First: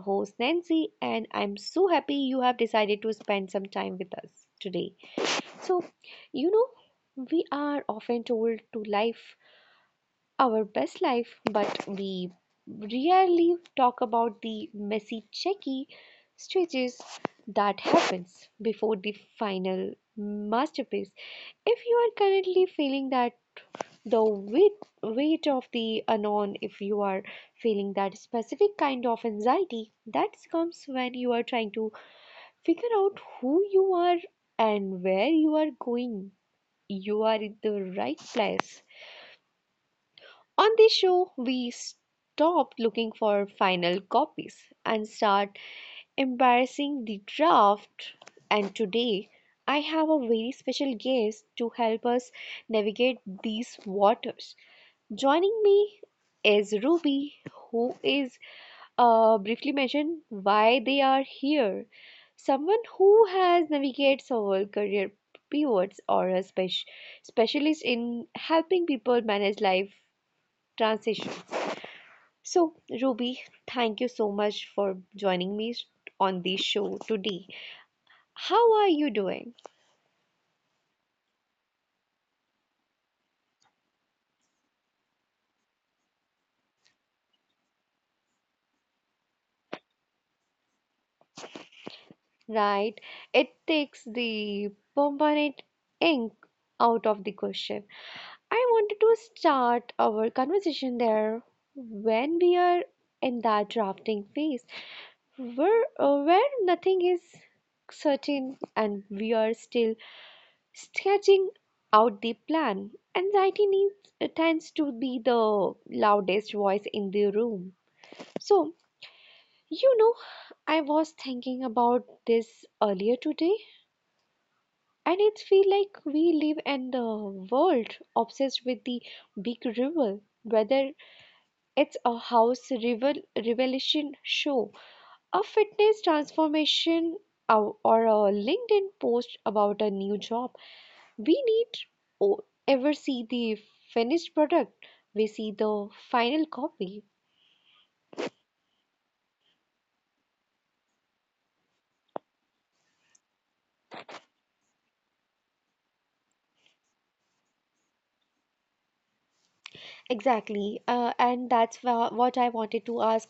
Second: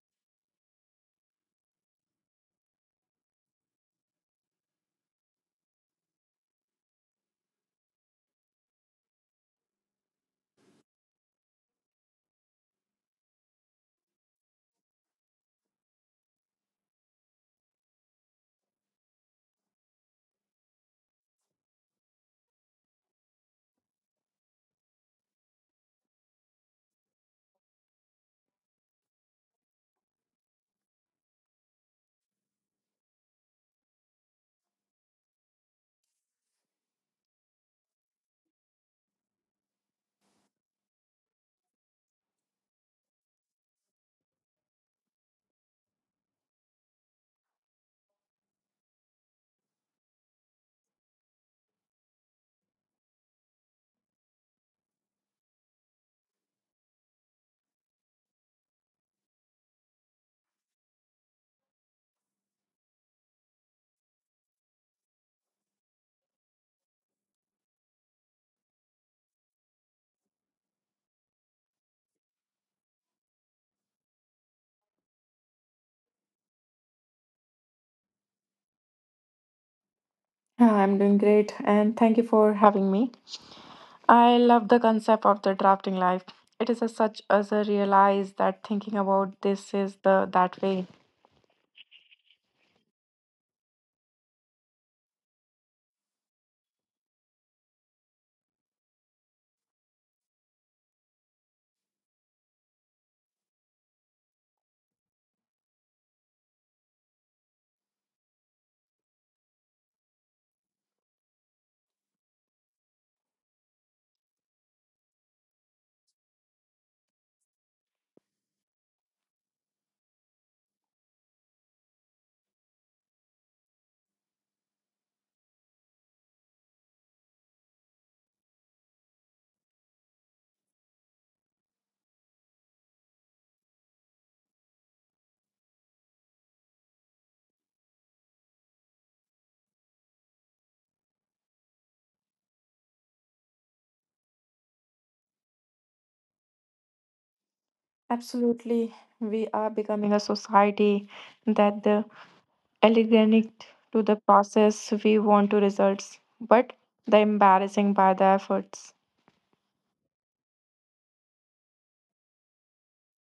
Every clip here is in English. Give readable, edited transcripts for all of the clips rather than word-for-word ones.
host Nancy, and I'm so happy you have decided to spend some time with us today. So, you know, we are often told to life our best life, but we rarely talk about the messy, checky stages that happens before the final masterpiece. If you are currently feeling that the weight of the unknown, if you are feeling that specific kind of anxiety that comes when you are trying to figure out who you are and where you are going, you are in the right place. On this show, we stop looking for final copies and start embarrassing the draft. And today, I have a very special guest to help us navigate these waters. Joining me is Ruby, who is briefly mentioned why they are here. Someone who has navigated several career pivots or a specialist in helping people manage life transitions. So, Ruby, thank you so much for joining me on the show today. How are you doing? Yeah, I'm doing great and thank you for having me. I love the concept of the drafting life. It is a such as a realize that thinking about this is the that way. Right? It takes the permanent ink out of the question. I wanted to start our conversation there when we are in that drafting phase where nothing is certain and we are still sketching out the plan. Tends to be the loudest voice in the room. So, you know, I was thinking about this earlier today, and it feels like we live in the world obsessed with the big rival, whether it's a house rival revelation show, a fitness transformation, or a LinkedIn post about a new job. We need ever see the finished product. We see the final copy. Absolutely. We are becoming a society that the elegant to the process we want to results, but the embarrassing by the efforts. Exactly. And that's what I wanted to ask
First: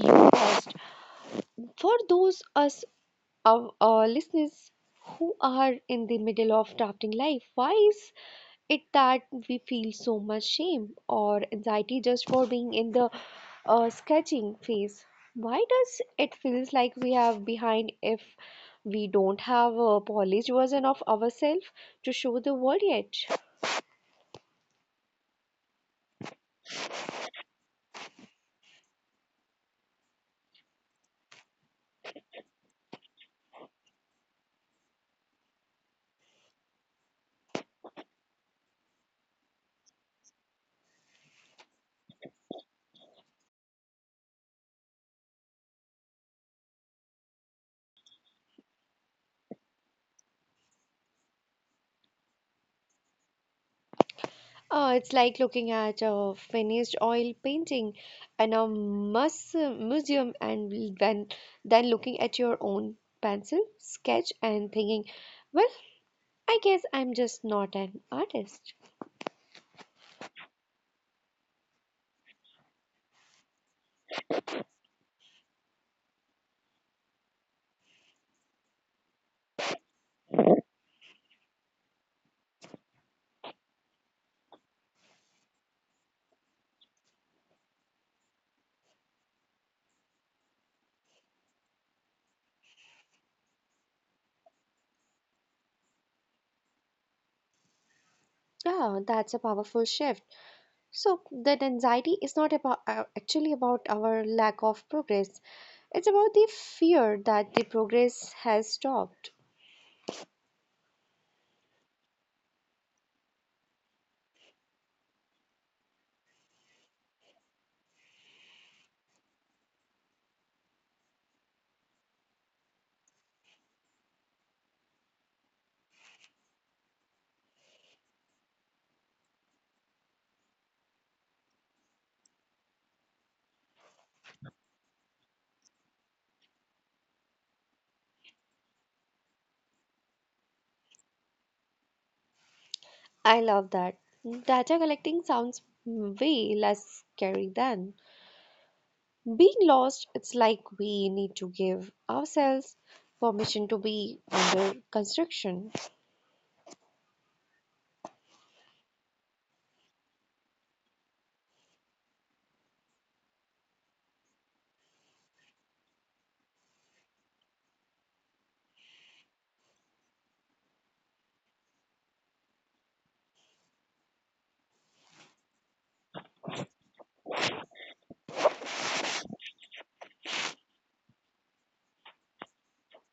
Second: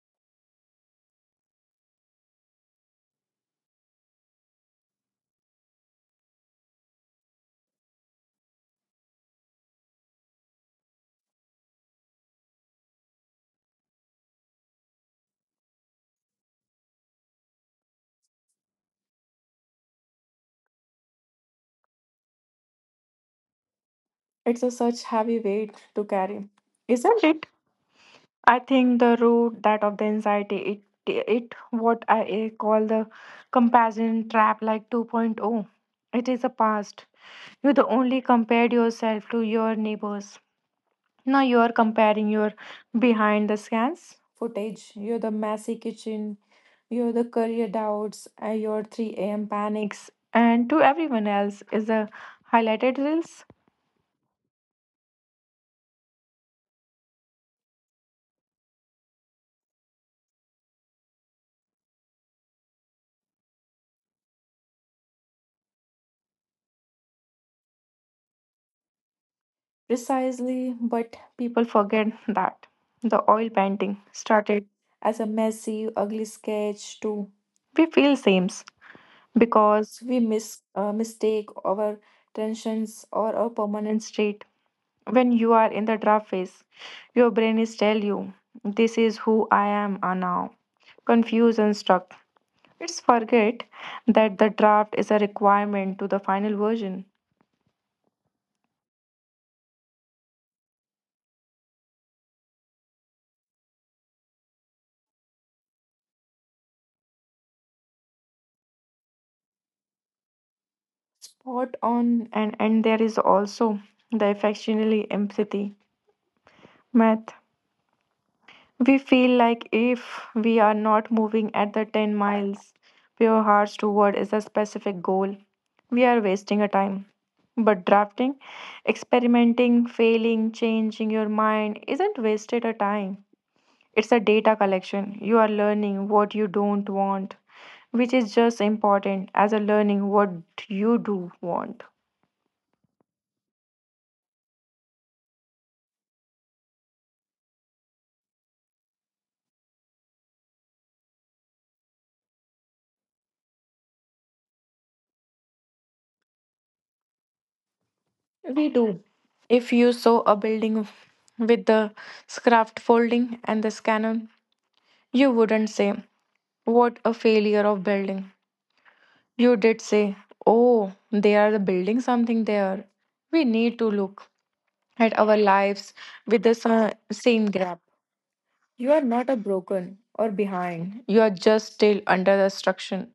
you first. For those us of our listeners who are in the middle of drafting life, why is it that we feel so much shame or anxiety just for being in the sketching phase? Why does it feels like we have behind if we don't have a polished version of ourselves to show the world yet? It's a such heavy weight to carry. Isn't it? I think the root that of the anxiety it what I call the comparison trap like 2.0. It is a past. You the only compared yourself to your neighbors. Now you are comparing your behind the scans footage. You're the messy kitchen. You're the career doubts. And your 3 a.m. panics. And to everyone else is the highlighted reels. Oh, it's like looking at a finished oil painting in a museum and then looking at your own pencil sketch and thinking, well, I guess I'm just not an artist. Precisely, but people forget that the oil painting started as a messy, ugly sketch too. We feel same because we mistake our tensions or a permanent state. When you are in the draft phase, your brain is tell you, "This is who I am now." Confused and stuck. It's forget that the draft is a requirement to the final version. Oh, that's a powerful shift. So that anxiety is not about actually about our lack of progress. It's about the fear that the progress has stopped. Spot on, and there is also the affectionately empathy math. We feel like if we are not moving at the 10 miles pure hearts toward is a specific goal, we are wasting a time. But drafting, experimenting, failing, changing your mind isn't wasted a time. It's a data collection. You are learning what you don't want, which is just important as a learning what you do want. I love that. Data collecting sounds way less scary than being lost. It's like we need to give ourselves permission to be under construction. We do. If you saw a building with the scarft folding and this cannon, you wouldn't say, what a failure of building. You did say, oh, they are building something there. We need to look at our lives with the same grab. You are not a broken or behind. You are just still under destruction.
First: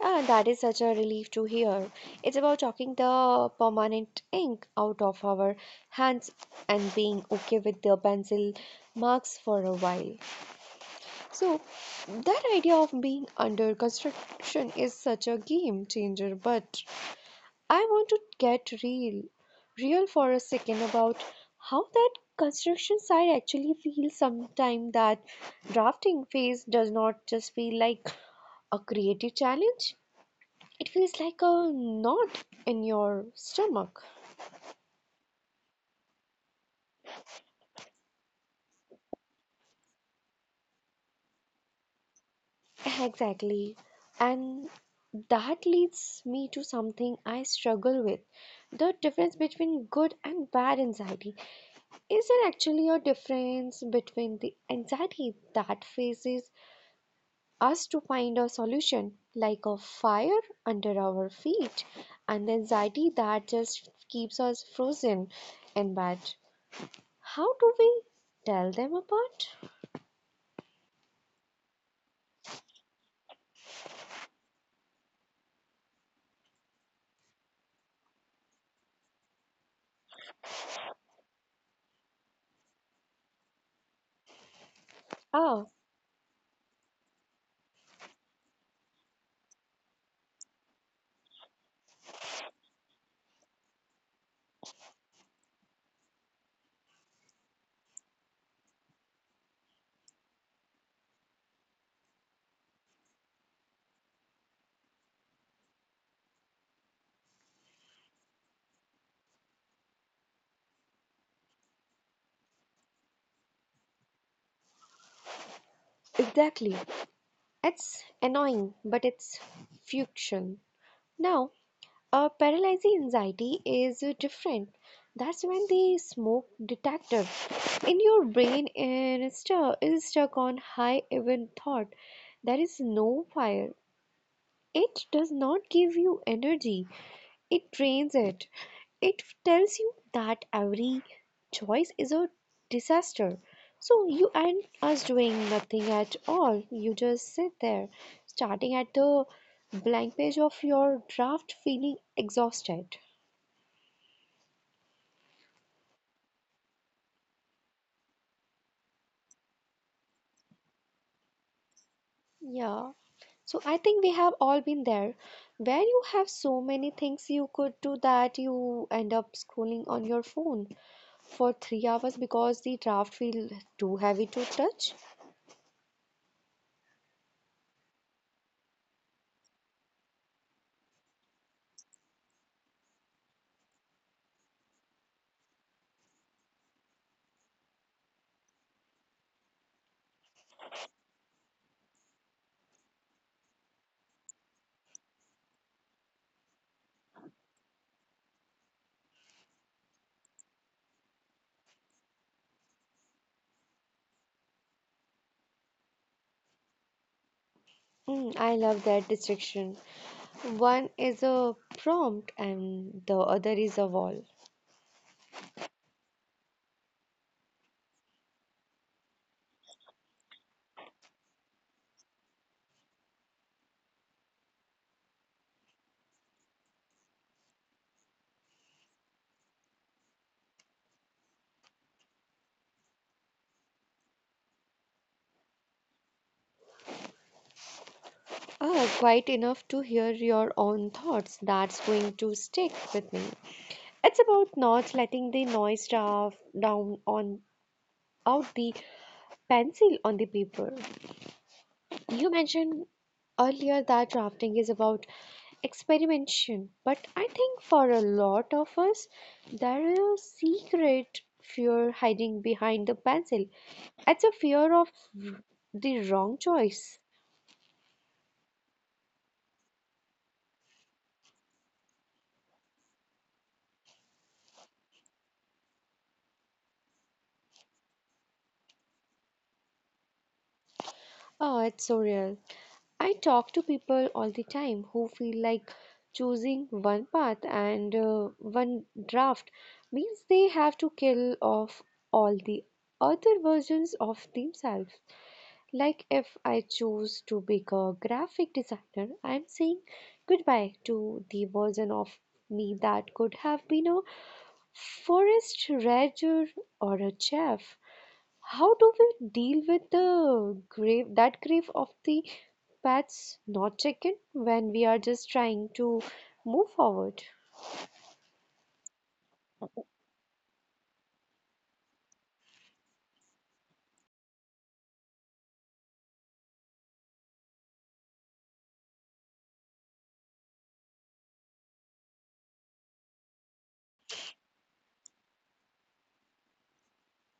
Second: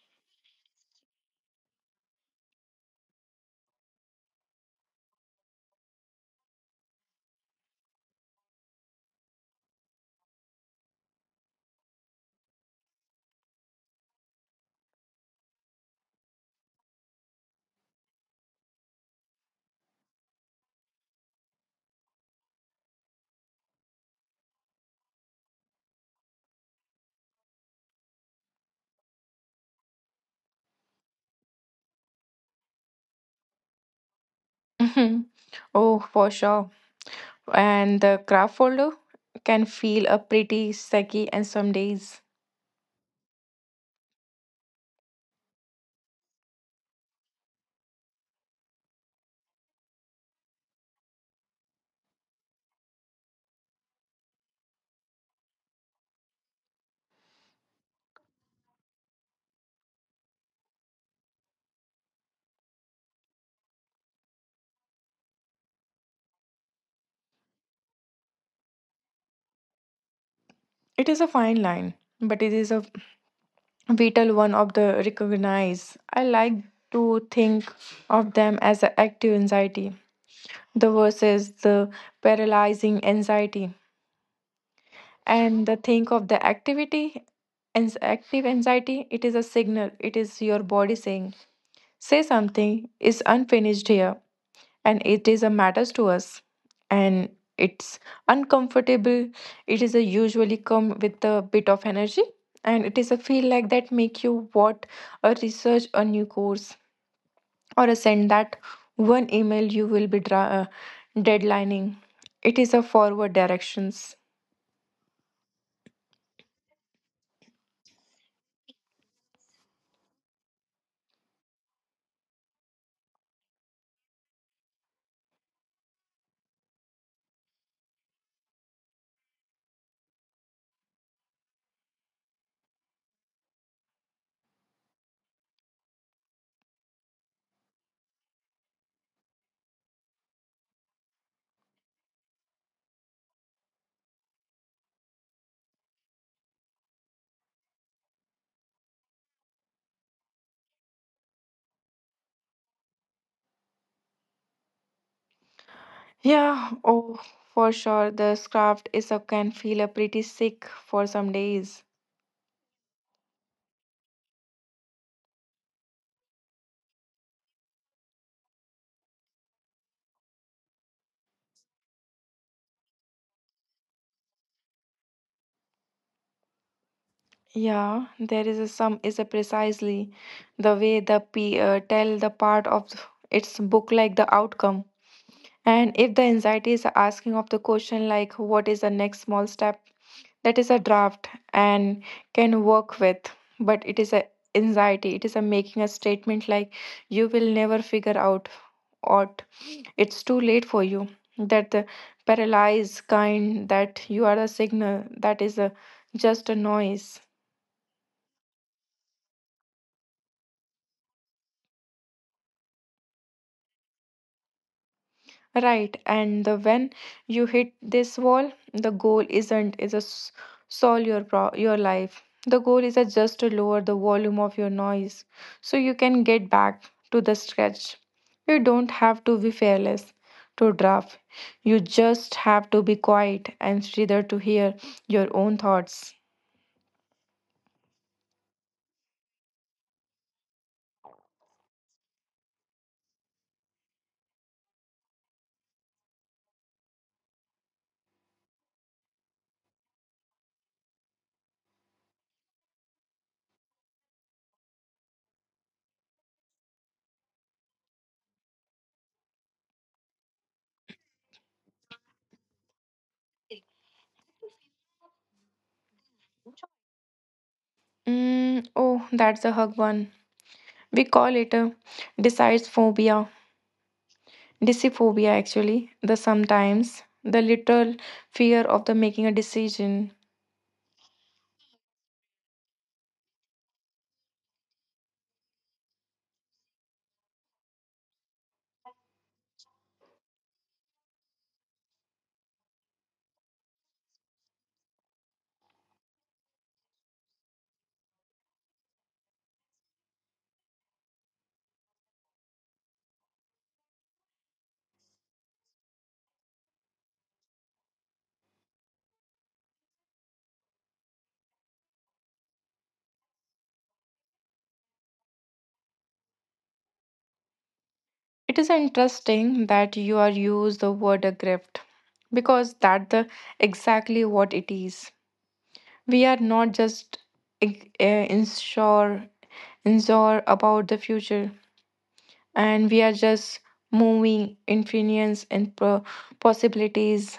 Ah, that is such a relief to hear. It's about talking the permanent ink out of our hands and being okay with the pencil marks for a while. So, that idea of being under construction is such a game changer, but I want to real for a second about how that construction site actually feels sometimes. That drafting phase does not just feel like a creative challenge, it feels like a knot in your stomach. Mhm. Oh, for sure. And the craft folder can feel a pretty sacky and some days. Exactly. And that leads me to something I struggle with: the difference between good and bad anxiety. Is there actually a difference between the anxiety that faces us to find a solution, like a fire under our feet, and the anxiety that just keeps us frozen in bed? How do we tell them apart? It is a fine line, but it is a vital one of the recognize. I like to think of them as the active anxiety, the versus the paralyzing anxiety. And Ah, the think of the activity and active anxiety, it is a signal. It is your body saying, say something is unfinished here and it is a matters to us and it's uncomfortable, it is a usually come with a bit of energy and it is a feel like that make you what a research a new course or a send that one email you will be deadlining it is a forward directions. exactly. It's annoying, but it's fiction. Now, a paralyzing anxiety is different. That's when the smoke detector in your brain and stuck is stuck on high even thought. There is no fire. It does not give you energy, it drains it. It tells you that every choice is a disaster. So you end us doing nothing at all. You just sit there, starting at the blank page of your draft, feeling exhausted. Yeah, oh, for sure the craft is a can feel a pretty sick for some days. Yeah. So I think we have all been there where you have so many things you could do that you end up scrolling on your phone for 3 hours because the draft feel too heavy to touch. Yeah, there is a sum is a precisely the way the p tell the part of its book like the outcome. And if the anxiety is asking of the question like what is the next small step, that is a draft and can work with. But it is a anxiety. It is a making a statement like you will never figure out what it's too late for you. That the paralyzed kind that you are a signal that is a, just a noise. Mm, I love that distinction. One is a prompt and the other is a wall. Right, and the when you hit this wall, the goal isn't is a solve your your life. The goal is a just to lower the volume of your noise so you can get back to the stretch. You don't have to be fearless to draft. You just have to be quiet and either to hear your own thoughts. Ah, quite enough to hear your own thoughts. That's going to stick with me. It's about not letting the noise draft down on out the pencil on the paper. You mentioned earlier that drafting is about experimentation. But I think for a lot of us, there is a secret fear hiding behind the pencil. It's a fear of the wrong choice. Mm, oh, that's a hug one. We call it a decides phobia, Deciphobia, actually, the sometimes, the literal fear of the making a decision. Oh, it's so real. I talk to people all the time who feel like choosing one path and one draft means they have to kill off all the other versions of themselves. Like if I choose to be a graphic designer, I'm saying goodbye to the version of me that could have been a forest ranger or a chef. How do we deal with the grave that grief of the past not taken when we are just trying to move forward? It is interesting that you are use the word a grift because that the exactly what it is. We are not just uh, insure insure about the future, and we are just moving infinite and possibilities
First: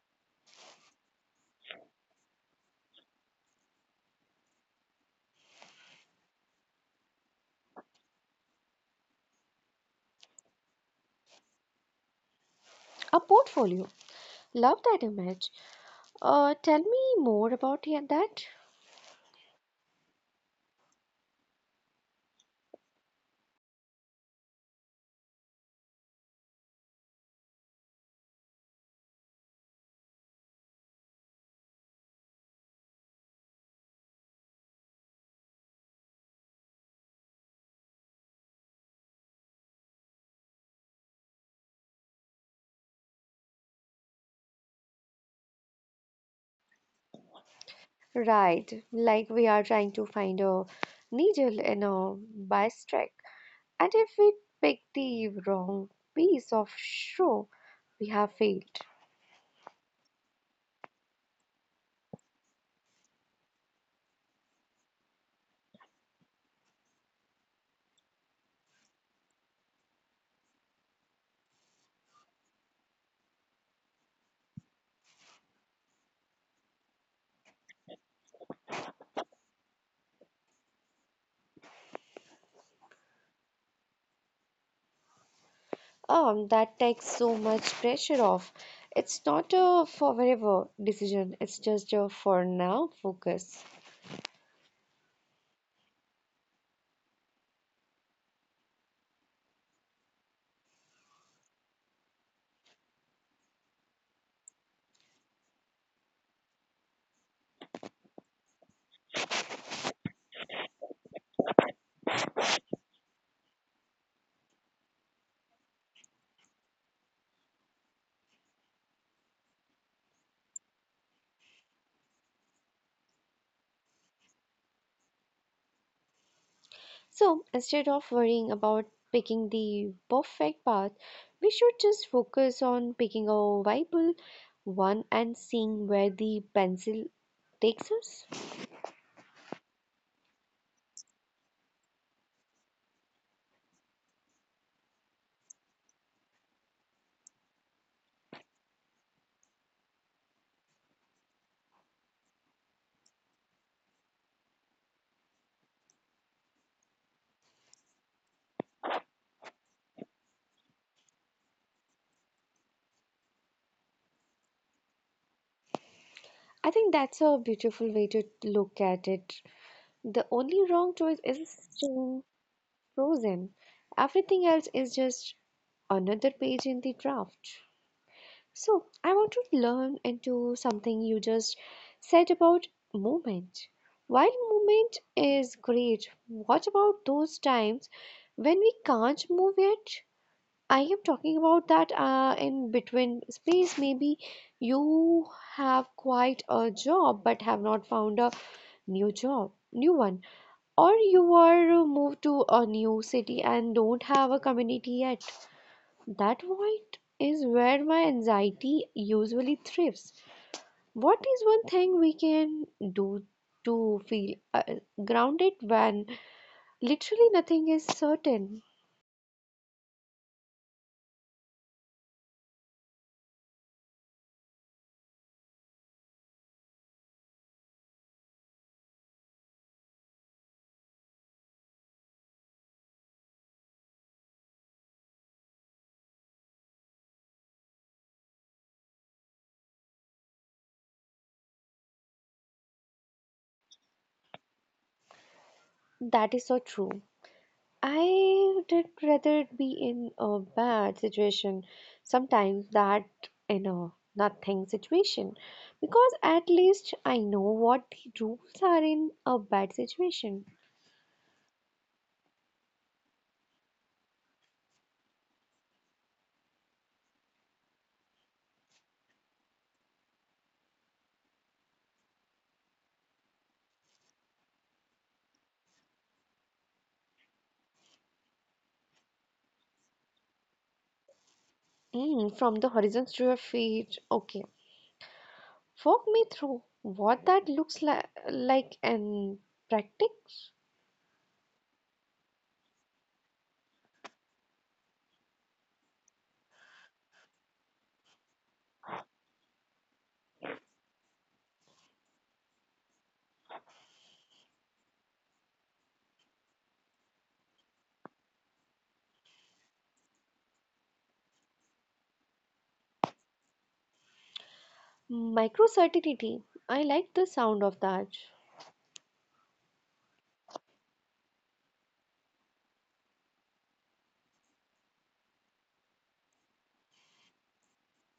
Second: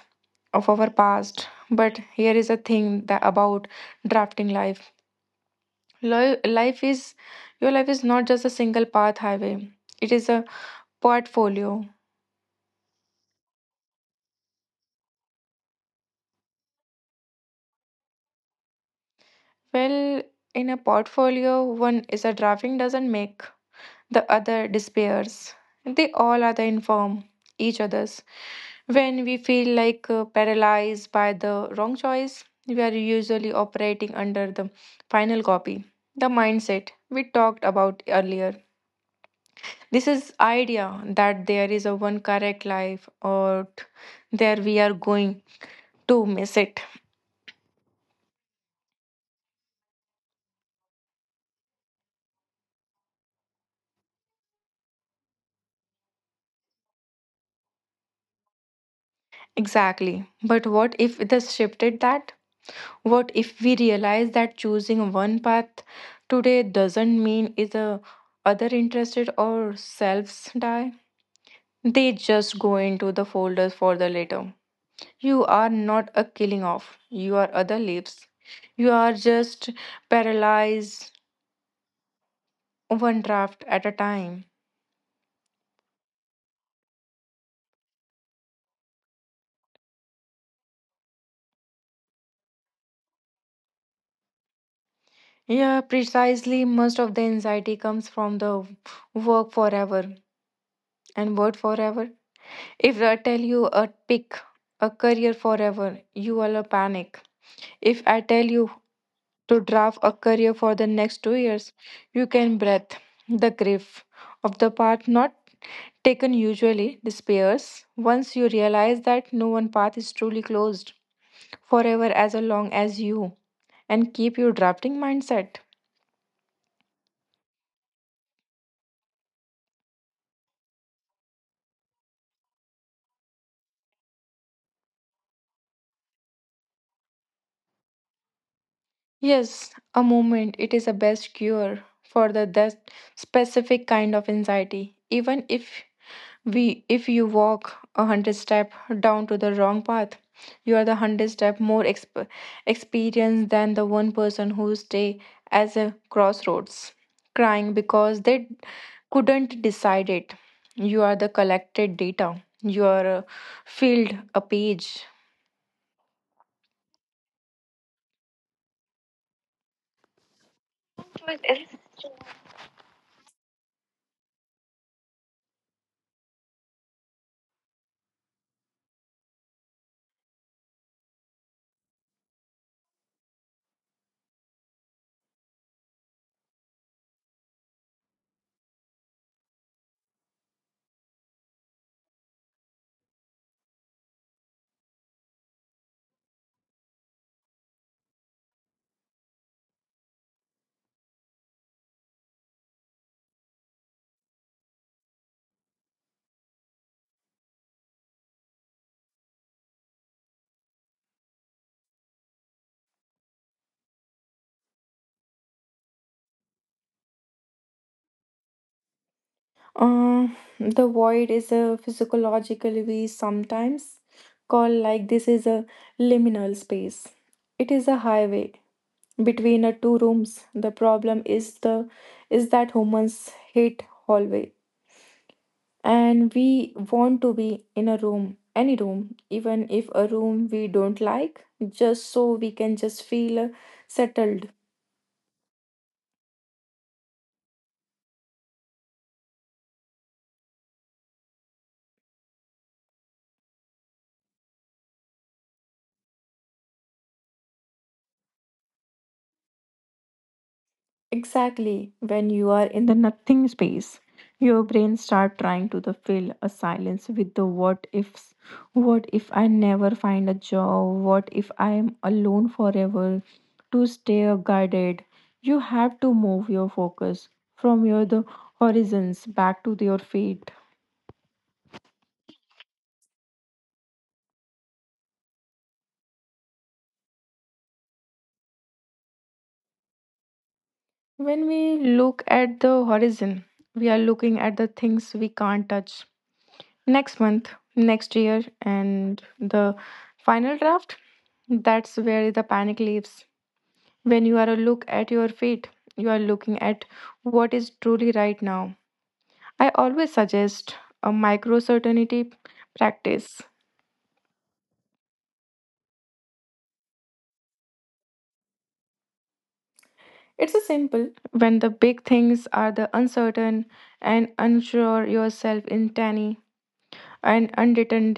of our past. But here is a thing that about drafting life. Life is your life is not just a single path highway, it is a portfolio. A portfolio. Love that image. Tell me more about yeah, that. Well, in a portfolio one is a driving doesn't make the other despairs, they all are the inform each others. When we feel like paralyzed by the wrong choice we are usually operating under the final copy, the mindset we talked about earlier, this is idea that there is a one correct life or there we are going to miss it. Right, like we are trying to find a needle in a haystack. And if we pick the wrong piece of shoe, we have failed. Exactly, but what if it is shifted that, what if we realize that choosing one path today doesn't mean is either other interested or selves die, they just go into the folders for the later. You are not a killing off, you are other leaves, you are just paralyzed one draft at a time. That takes so much pressure off. It's not a forever decision, it's just a for now focus. Yeah, precisely. Most of the anxiety comes from the work forever and word forever. If I tell you a pick a career forever, you will a panic. If I tell you to draft a career for the next 2 years, you can breath. The grief of the path not taken usually despairs once you realize that no one path is truly closed forever as long as you and keep your drafting mindset. So instead of worrying about picking the perfect path, we should just focus on picking a viable one and seeing where the pencil takes us. Yes, a moment. It is a best cure for the that specific kind of anxiety. Even if we if you walk a hundred step down to the wrong path, you are the hundred step more experienced than the one person who stay as a crossroads, crying because they couldn't decide it. You are the collected data. You are a field, a page. I think that's a beautiful way to look at it. The only wrong choice is staying frozen. Everything else is just another page in the draft. So, I want to learn into something you just said about movement. While movement is great, what about those times when we can't move yet? I am talking about that in between space. Maybe you have quite a job but have not found a new one, or you are moved to a new city and don't have a community yet. That void is where my anxiety usually thrives. What is one thing we can do to feel grounded when literally nothing is certain? Uh, the void is a physiological we sometimes call like this is a liminal space. It is a highway between a two rooms. The problem is the is that humans hate hallway and we want to be in a room, any room, even if a room we don't like, just so we can just feel settled. That is so true. I did rather be in a bad situation sometimes that in a nothing situation because at least I know what the rules are in a bad situation. Exactly. When you are in the nothing space, your brain start trying to the fill a silence with the what ifs. What if I never find a job? What if I am alone forever? To stay guided, you have to move your focus from your the horizons back to your feet. Mm, from the horizons to your feet. Okay, walk me through what that looks li like in practice. When we look at the horizon, we are looking at the things we can't touch next month, next year, and the final draft. That's where the panic leaves. When you are a look at your feet, you are looking at what is truly right now. I always suggest a micro certainty practice. Microcertinity. I like the sound of that. It's a simple when the big things are the uncertain and unsure yourself in tiny an unwritten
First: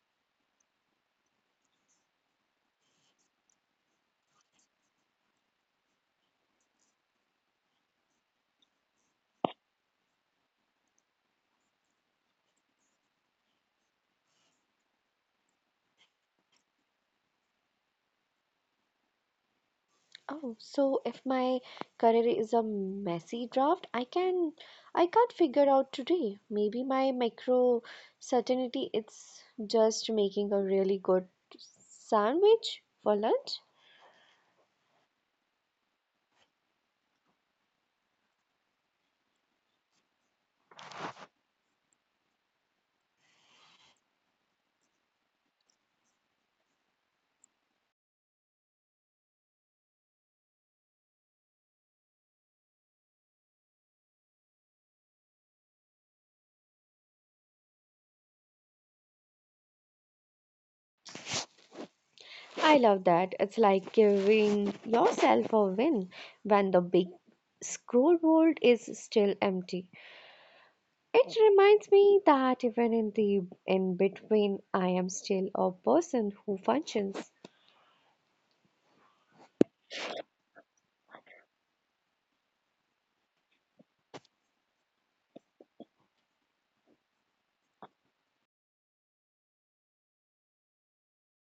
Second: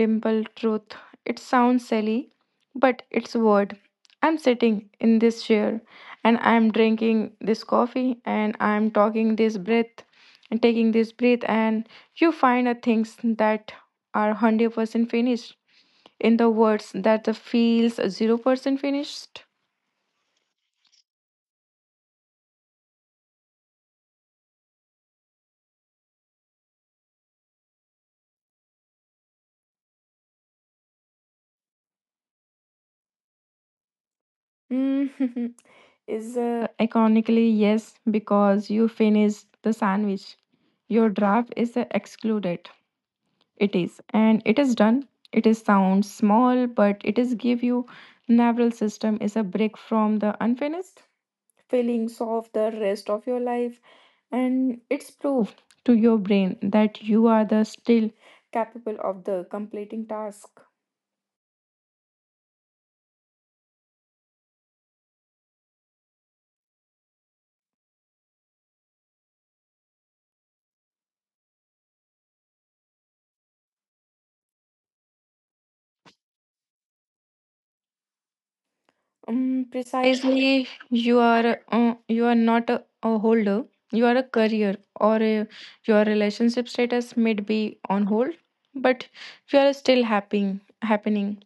truth. It sounds silly, but it's word. I'm sitting in this chair and I'm drinking this coffee and I'm talking this breath and taking this breath and you find a things that are 100% finished in the words that the feels 0% finished. Oh, so if my career is a messy draft, I can't figure out today. Maybe my micro certainty it's just making a really good sandwich for lunch. Mm, is iconically yes because you finish the sandwich. Your draft is excluded. It is, and it is done. It is sound small, but it is give you nervous system is a break from the unfinished feelings of the rest of your life, and it's proof to your brain that you are the still capable of the completing task. I love that. It's like giving yourself a win when the big scrollboard is still empty. It reminds me that even in the in between I am still a person who functions. Precisely, you are not a holder. You are a career or a, your relationship status may be on hold, but you are still happy happening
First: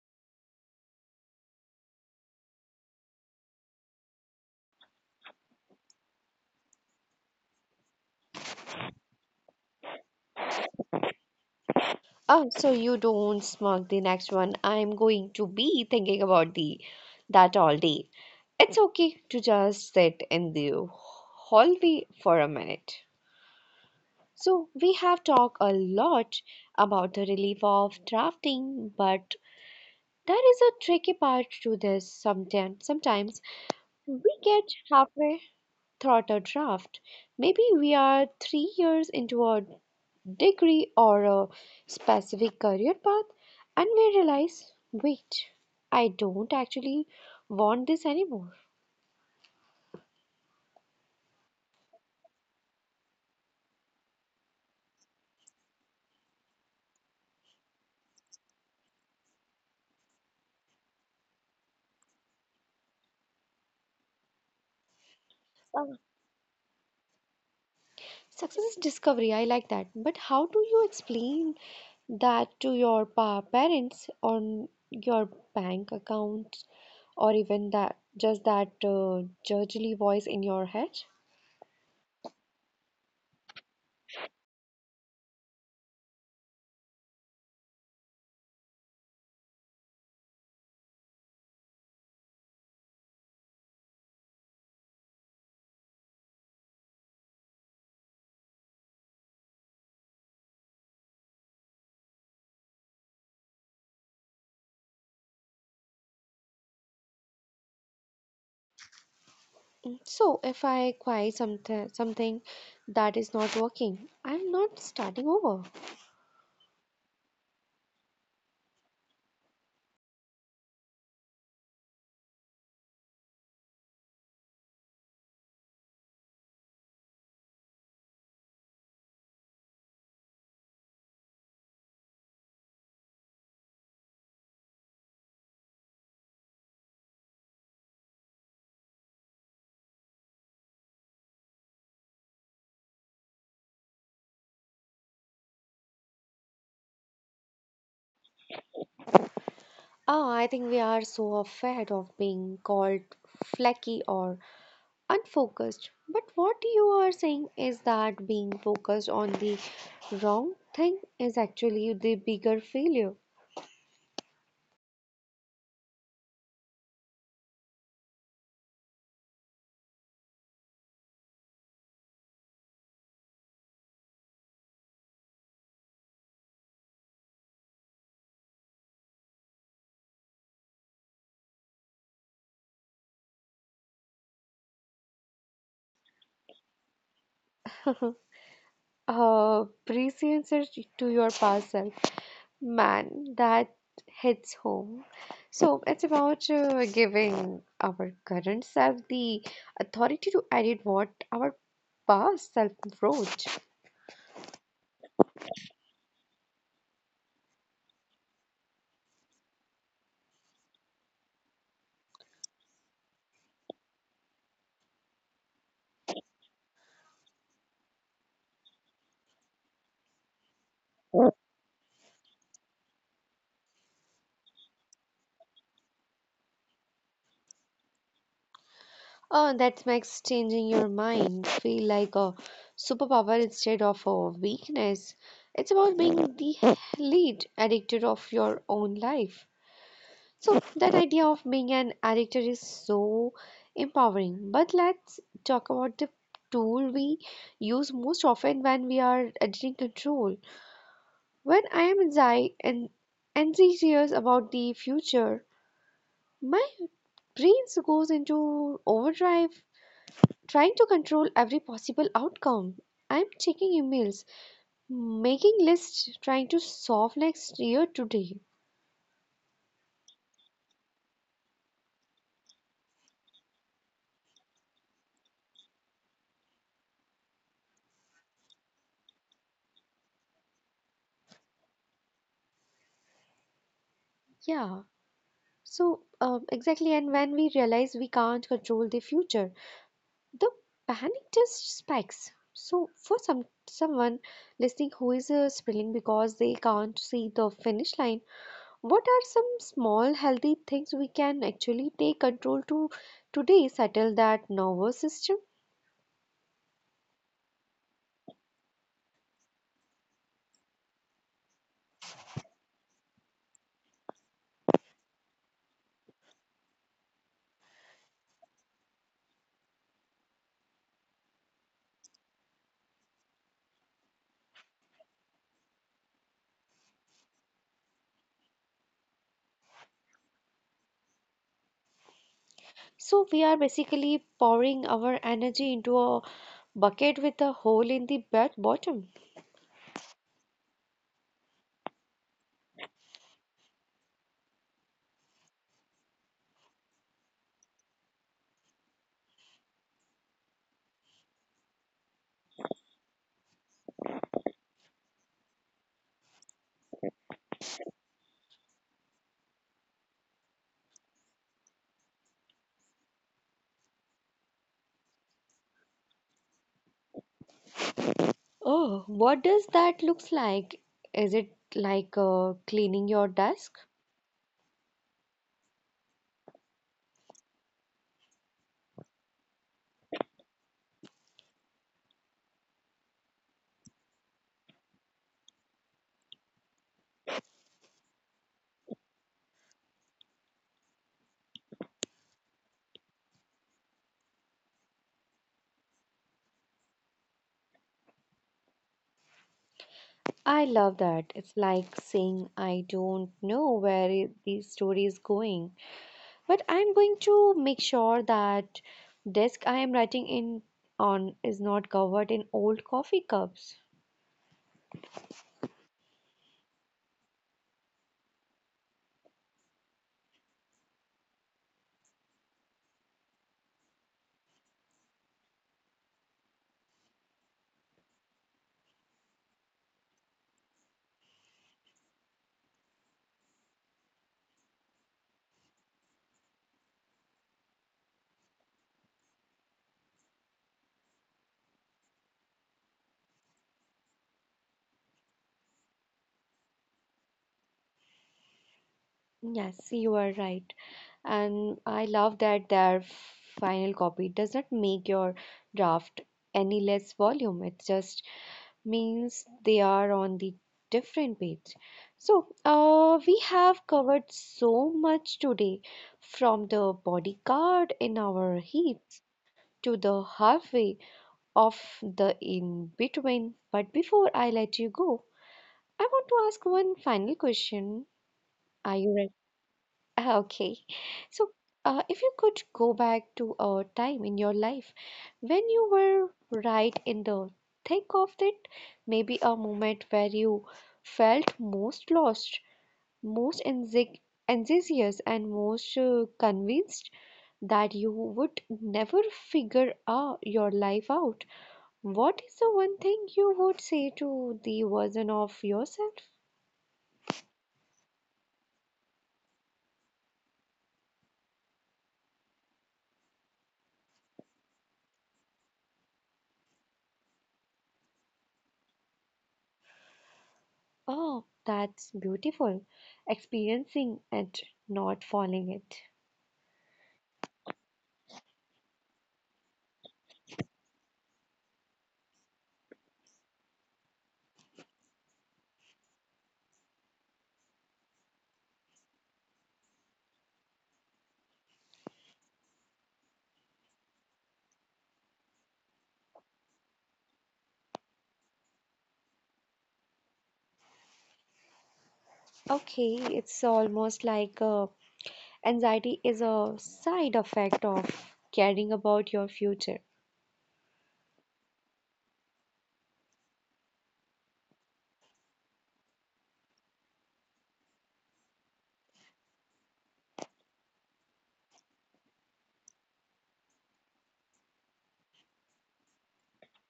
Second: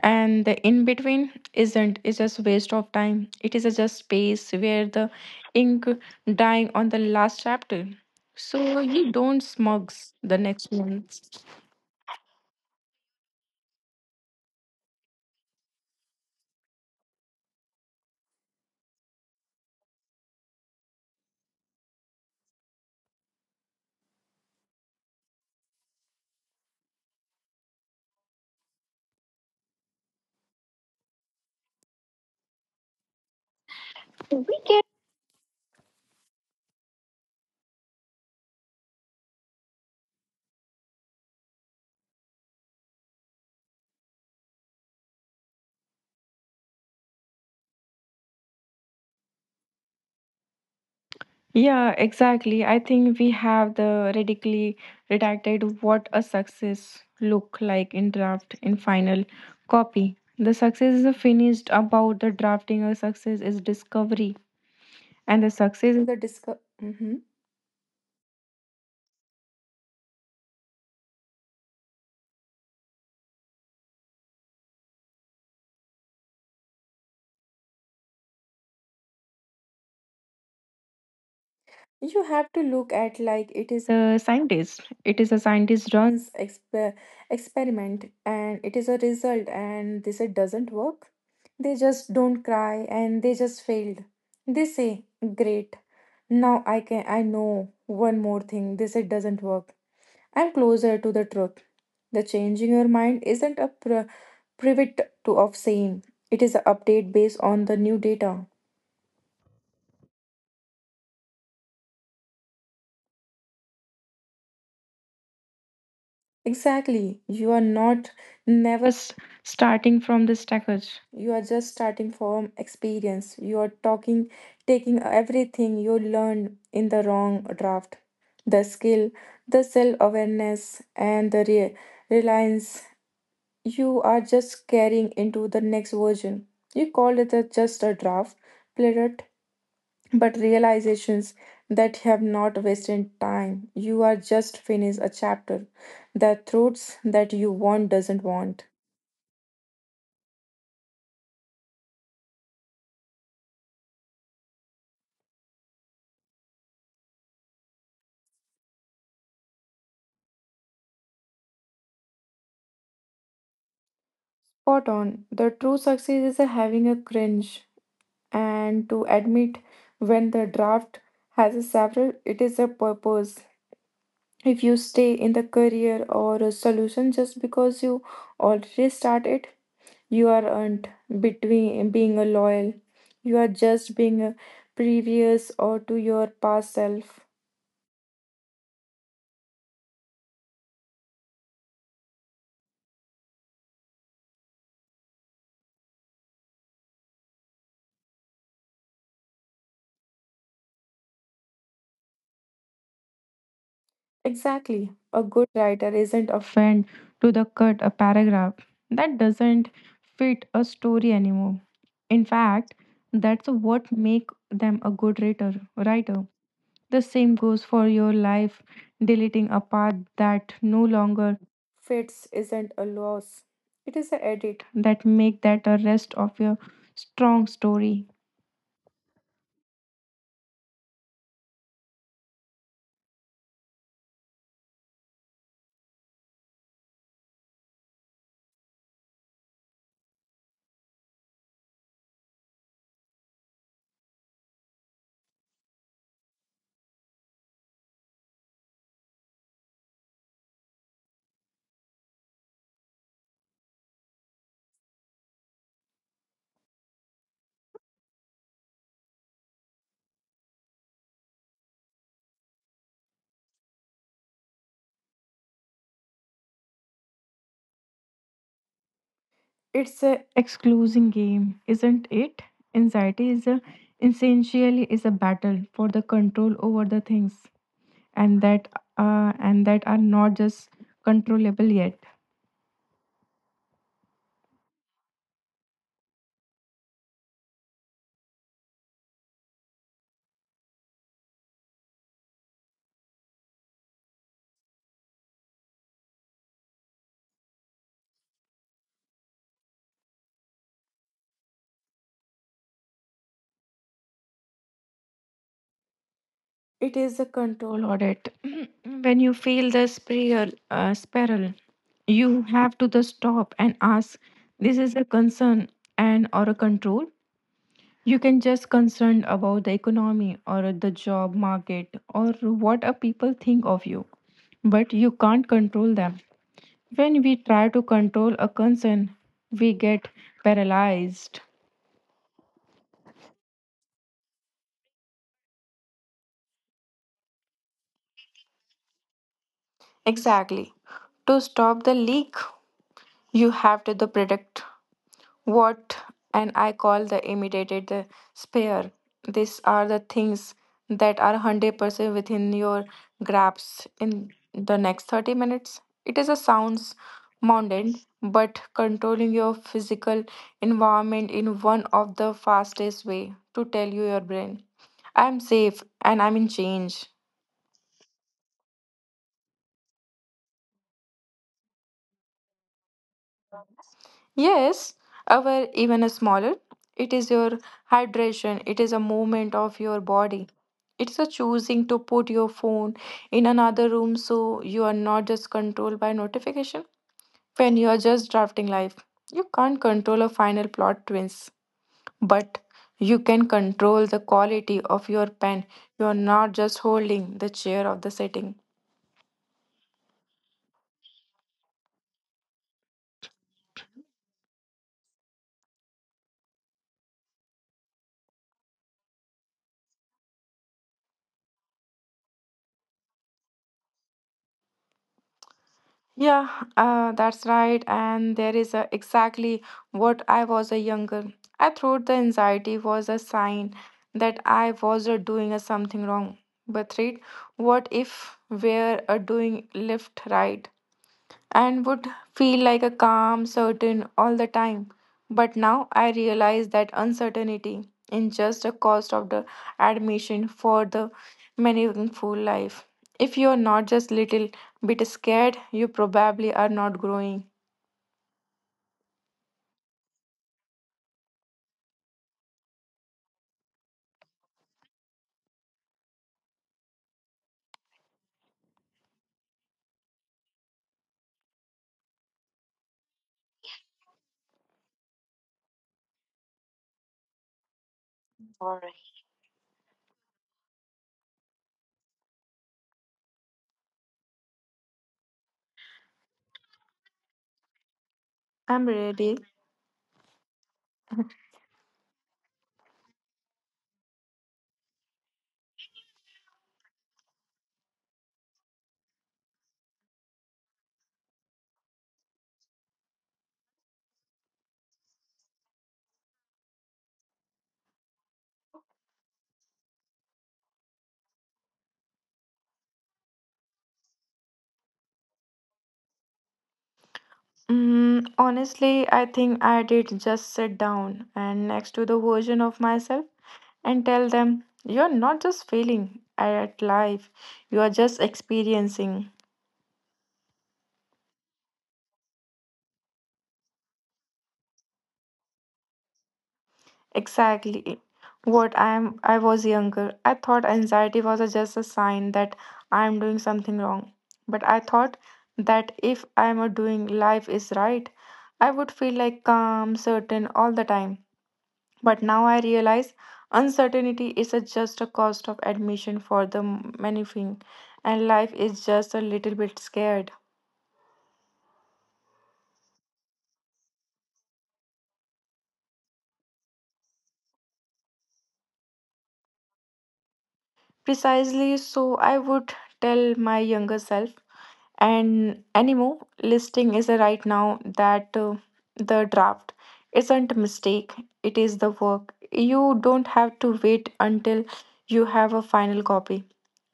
and the in between isn't is just waste of time, it is a just space where the ink dying on the last chapter so you don't smugs the next one. Oh, so you don't smirk the next one. I'm going to be thinking about the that all day. It's okay to just sit in the hallway for a minute. So we have talked a lot about the relief of drafting, but there is a tricky part to this sometimes. Sometimes we We get get, halfway through a draft. Maybe we are 3 years into a degree or a specific career path and we realize, wait, I don't actually want this anymore. yeah, exactly, I think we have the radically redacted what a success look like in draft in final copy, the success is a finished about the drafting a success is discovery and the success Wow. is the discovery. Success is discovery. I like that, but how do you explain that to your parents on your bank accounts or even that just that judgely voice in your head? You have to look at like it is a scientist, it is a scientist runs experiment and it is a result and this it doesn't work, they just don't cry and they just failed, they say great, now I can I know one more thing this it doesn't work, I'm closer to the truth. The changing your mind isn't a pivot to of same, it is an update based on the new data. Mm, so if I acquire something that is not working I'm not starting over. Exactly. You are not never just starting from the stackage. You are just starting from experience. You are talking taking everything you learned in the wrong draft. The skill, the self-awareness and the reliance you are just carrying into the next version. You call it a, just a draft, player but realizations that have not wasted time. You are just finished a chapter. The truths that you want doesn't want. Oh, I think we are so afraid of being called flaky or unfocused. But what you are saying is that being focused on the wrong thing is actually the bigger failure. Spot on. The true success is a having a cringe and to admit when the draft has a several, it is a purpose. If you stay in the career or a solution just because you already started, you aren't between being a loyal, you are just being a previous or to your past self. Prescience to your past self. Man, that hits home. So it's about giving our current self the authority to edit what our past self wrote. Exactly, a good writer isn't a friend to the cut a paragraph that doesn't fit a story anymore. In fact, that's what make them a good writer The same goes for your life. Deleting a path that no longer fits isn't a loss, it is an edit that make that a rest of your strong story. Oh, that makes changing your mind feel like a superpower instead of a weakness. It's about being the lead addictor of your own life. So, that idea of being an addictor is so empowering. But let's talk about the tool we use most often when we are addicting control. When I am anxious about the future, my brain goes into overdrive trying to control every possible outcome. I'm checking emails, making lists, trying to solve next year today. It's a excluding game, isn't it? Anxiety is a essentially is a battle for the control over the things and that, and that are not just controllable yet. Yeah. So exactly, and when we realize we can't control the future, the panic just spikes. So for someone listening who is spilling because they can't see the finish line, what are some small healthy things we can actually take control to today settle that nervous system? It is a control audit. When you feel the spiral, you have to the stop and ask, this is a concern and or a control. You can just concerned about the economy or the job market or what a people think of you, but you can't control them. When we try to control a concern, we get paralyzed. So we are basically pouring our energy into a bucket with a hole in the bottom. Exactly. To stop the leak, you have to the predict what and I call the immediate spare. These are the things that are 100% within your grasp in the next 30 minutes. It is a sounds mountain, but controlling your physical environment in one of the fastest way to tell you your brain, I'm safe and I'm in change. Oh, what does that looks like? Is it like cleaning your desk? Yes, our even a smaller. It is your hydration. It is a movement of your body. It's a choosing to put your phone in another room so you are not just controlled by notification. When you are just drafting life, you can't control a final plot twins, but you can control the quality of your pen. You are not just holding the chair of the setting. I love that. It's like saying I don't know where the story is going, but I'm going to make sure that desk I am writing in on is not covered in old coffee cups. Yeah, that's right. And there is a, exactly what I was a younger. I thought the anxiety was a sign that I was a doing a something wrong. But read, what if we're a doing left right? And would feel like a calm, certain all the time. But now I realize that uncertainty is just a cost of the admission for the meaningful life. If you're not just little bit scared, you probably are not growing. Yes, you are right. And I love that their final copy does not make your draft any less volume. It just means they are on the different page. So, we have covered so much today from the bodyguard in our heats to the halfway of the in between. But before I let you go, I want to ask one final question. I'm Are you ready. ready? Ah, okay. So, if you could go back to a time in your life when you were right in the thick of it, maybe a moment where you felt most lost, most enthusiastic, and most convinced that you would never figure out your life out, what is the one thing you would say to the version of yourself? Mm, honestly, I think I did just sit down and next to the version of myself and tell them, you're not just failing at life, you are just experiencing. Oh, that's beautiful. Experiencing it, not falling it. Exactly. What I was younger. I thought anxiety was just a sign that I am doing something wrong. But I thought that if I am a doing life is right, I would feel like calm, certain all the time. But now I realize uncertainty is a just a cost of admission for the many thing and life is just a little bit scared. Okay, it's almost like anxiety is a side effect of caring about your future. Precisely, so I would tell my younger self and animo listing is a right now that the draft isn't a mistake, it is the work. You don't have to wait until you have a final copy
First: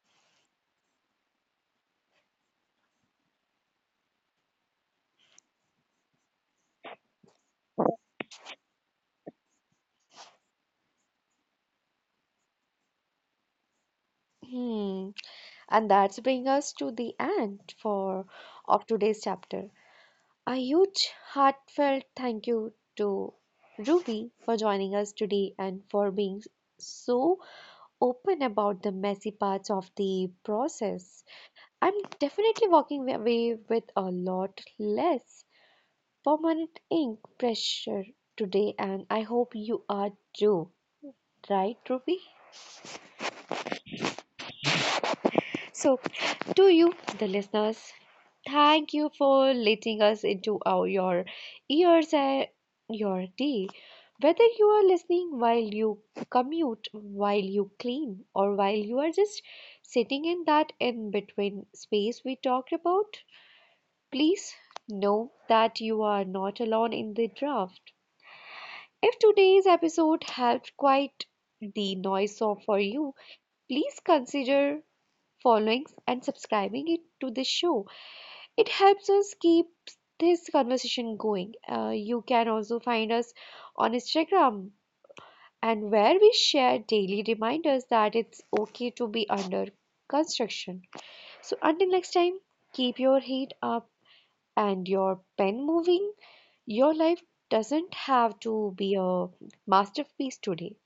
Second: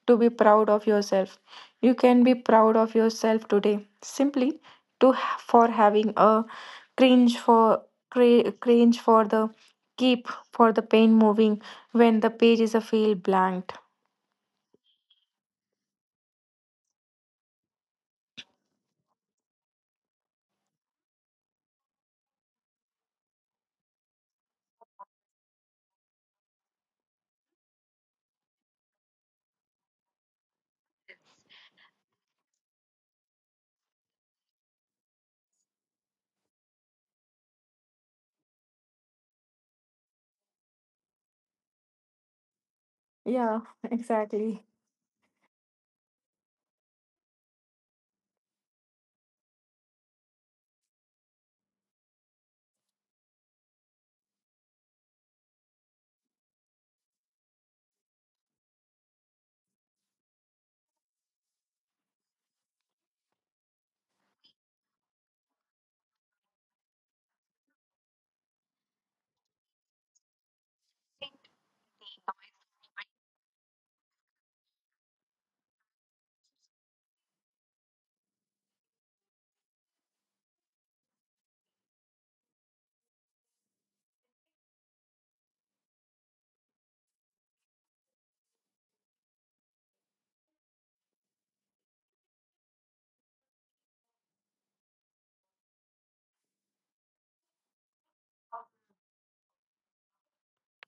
to be proud of yourself, you can be proud of yourself today simply to for having a cringe for cringe for the keep for the pain moving when the page is a feel blanked. Hmm. And that's bring us to the end for of today's chapter. A huge heartfelt thank you to Ruby for joining us today and for being so open about the messy parts of the process. I'm definitely walking away with a lot less permanent ink pressure today, and I hope you are too. Right, Ruby? Yeah, exactly. So, to you, the listeners, thank you for letting us into our, your ears and your day. Whether you are listening while you commute, while you clean, or while you are just sitting in that in between space we talked about, please know that you are not alone in the draft. If today's episode helped quiet the noise off for you, please consider following and subscribing it to the show. It helps us keep this conversation going. You can also find us on Instagram and where we share daily reminders that it's okay to be under construction. So until next time, keep your head up and your pen moving. Your life doesn't have to be a masterpiece today.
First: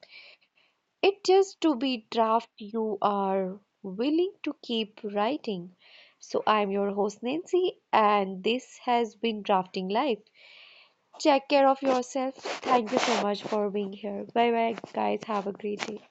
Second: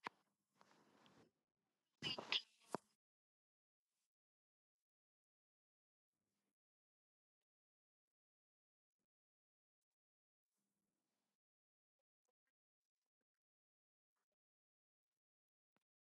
It just to be draft you are willing to keep writing. So I'm your host Nancy and this has been Drafting Life. Take care of yourself. Thank you so much for being here. Bye bye guys. Have a great day.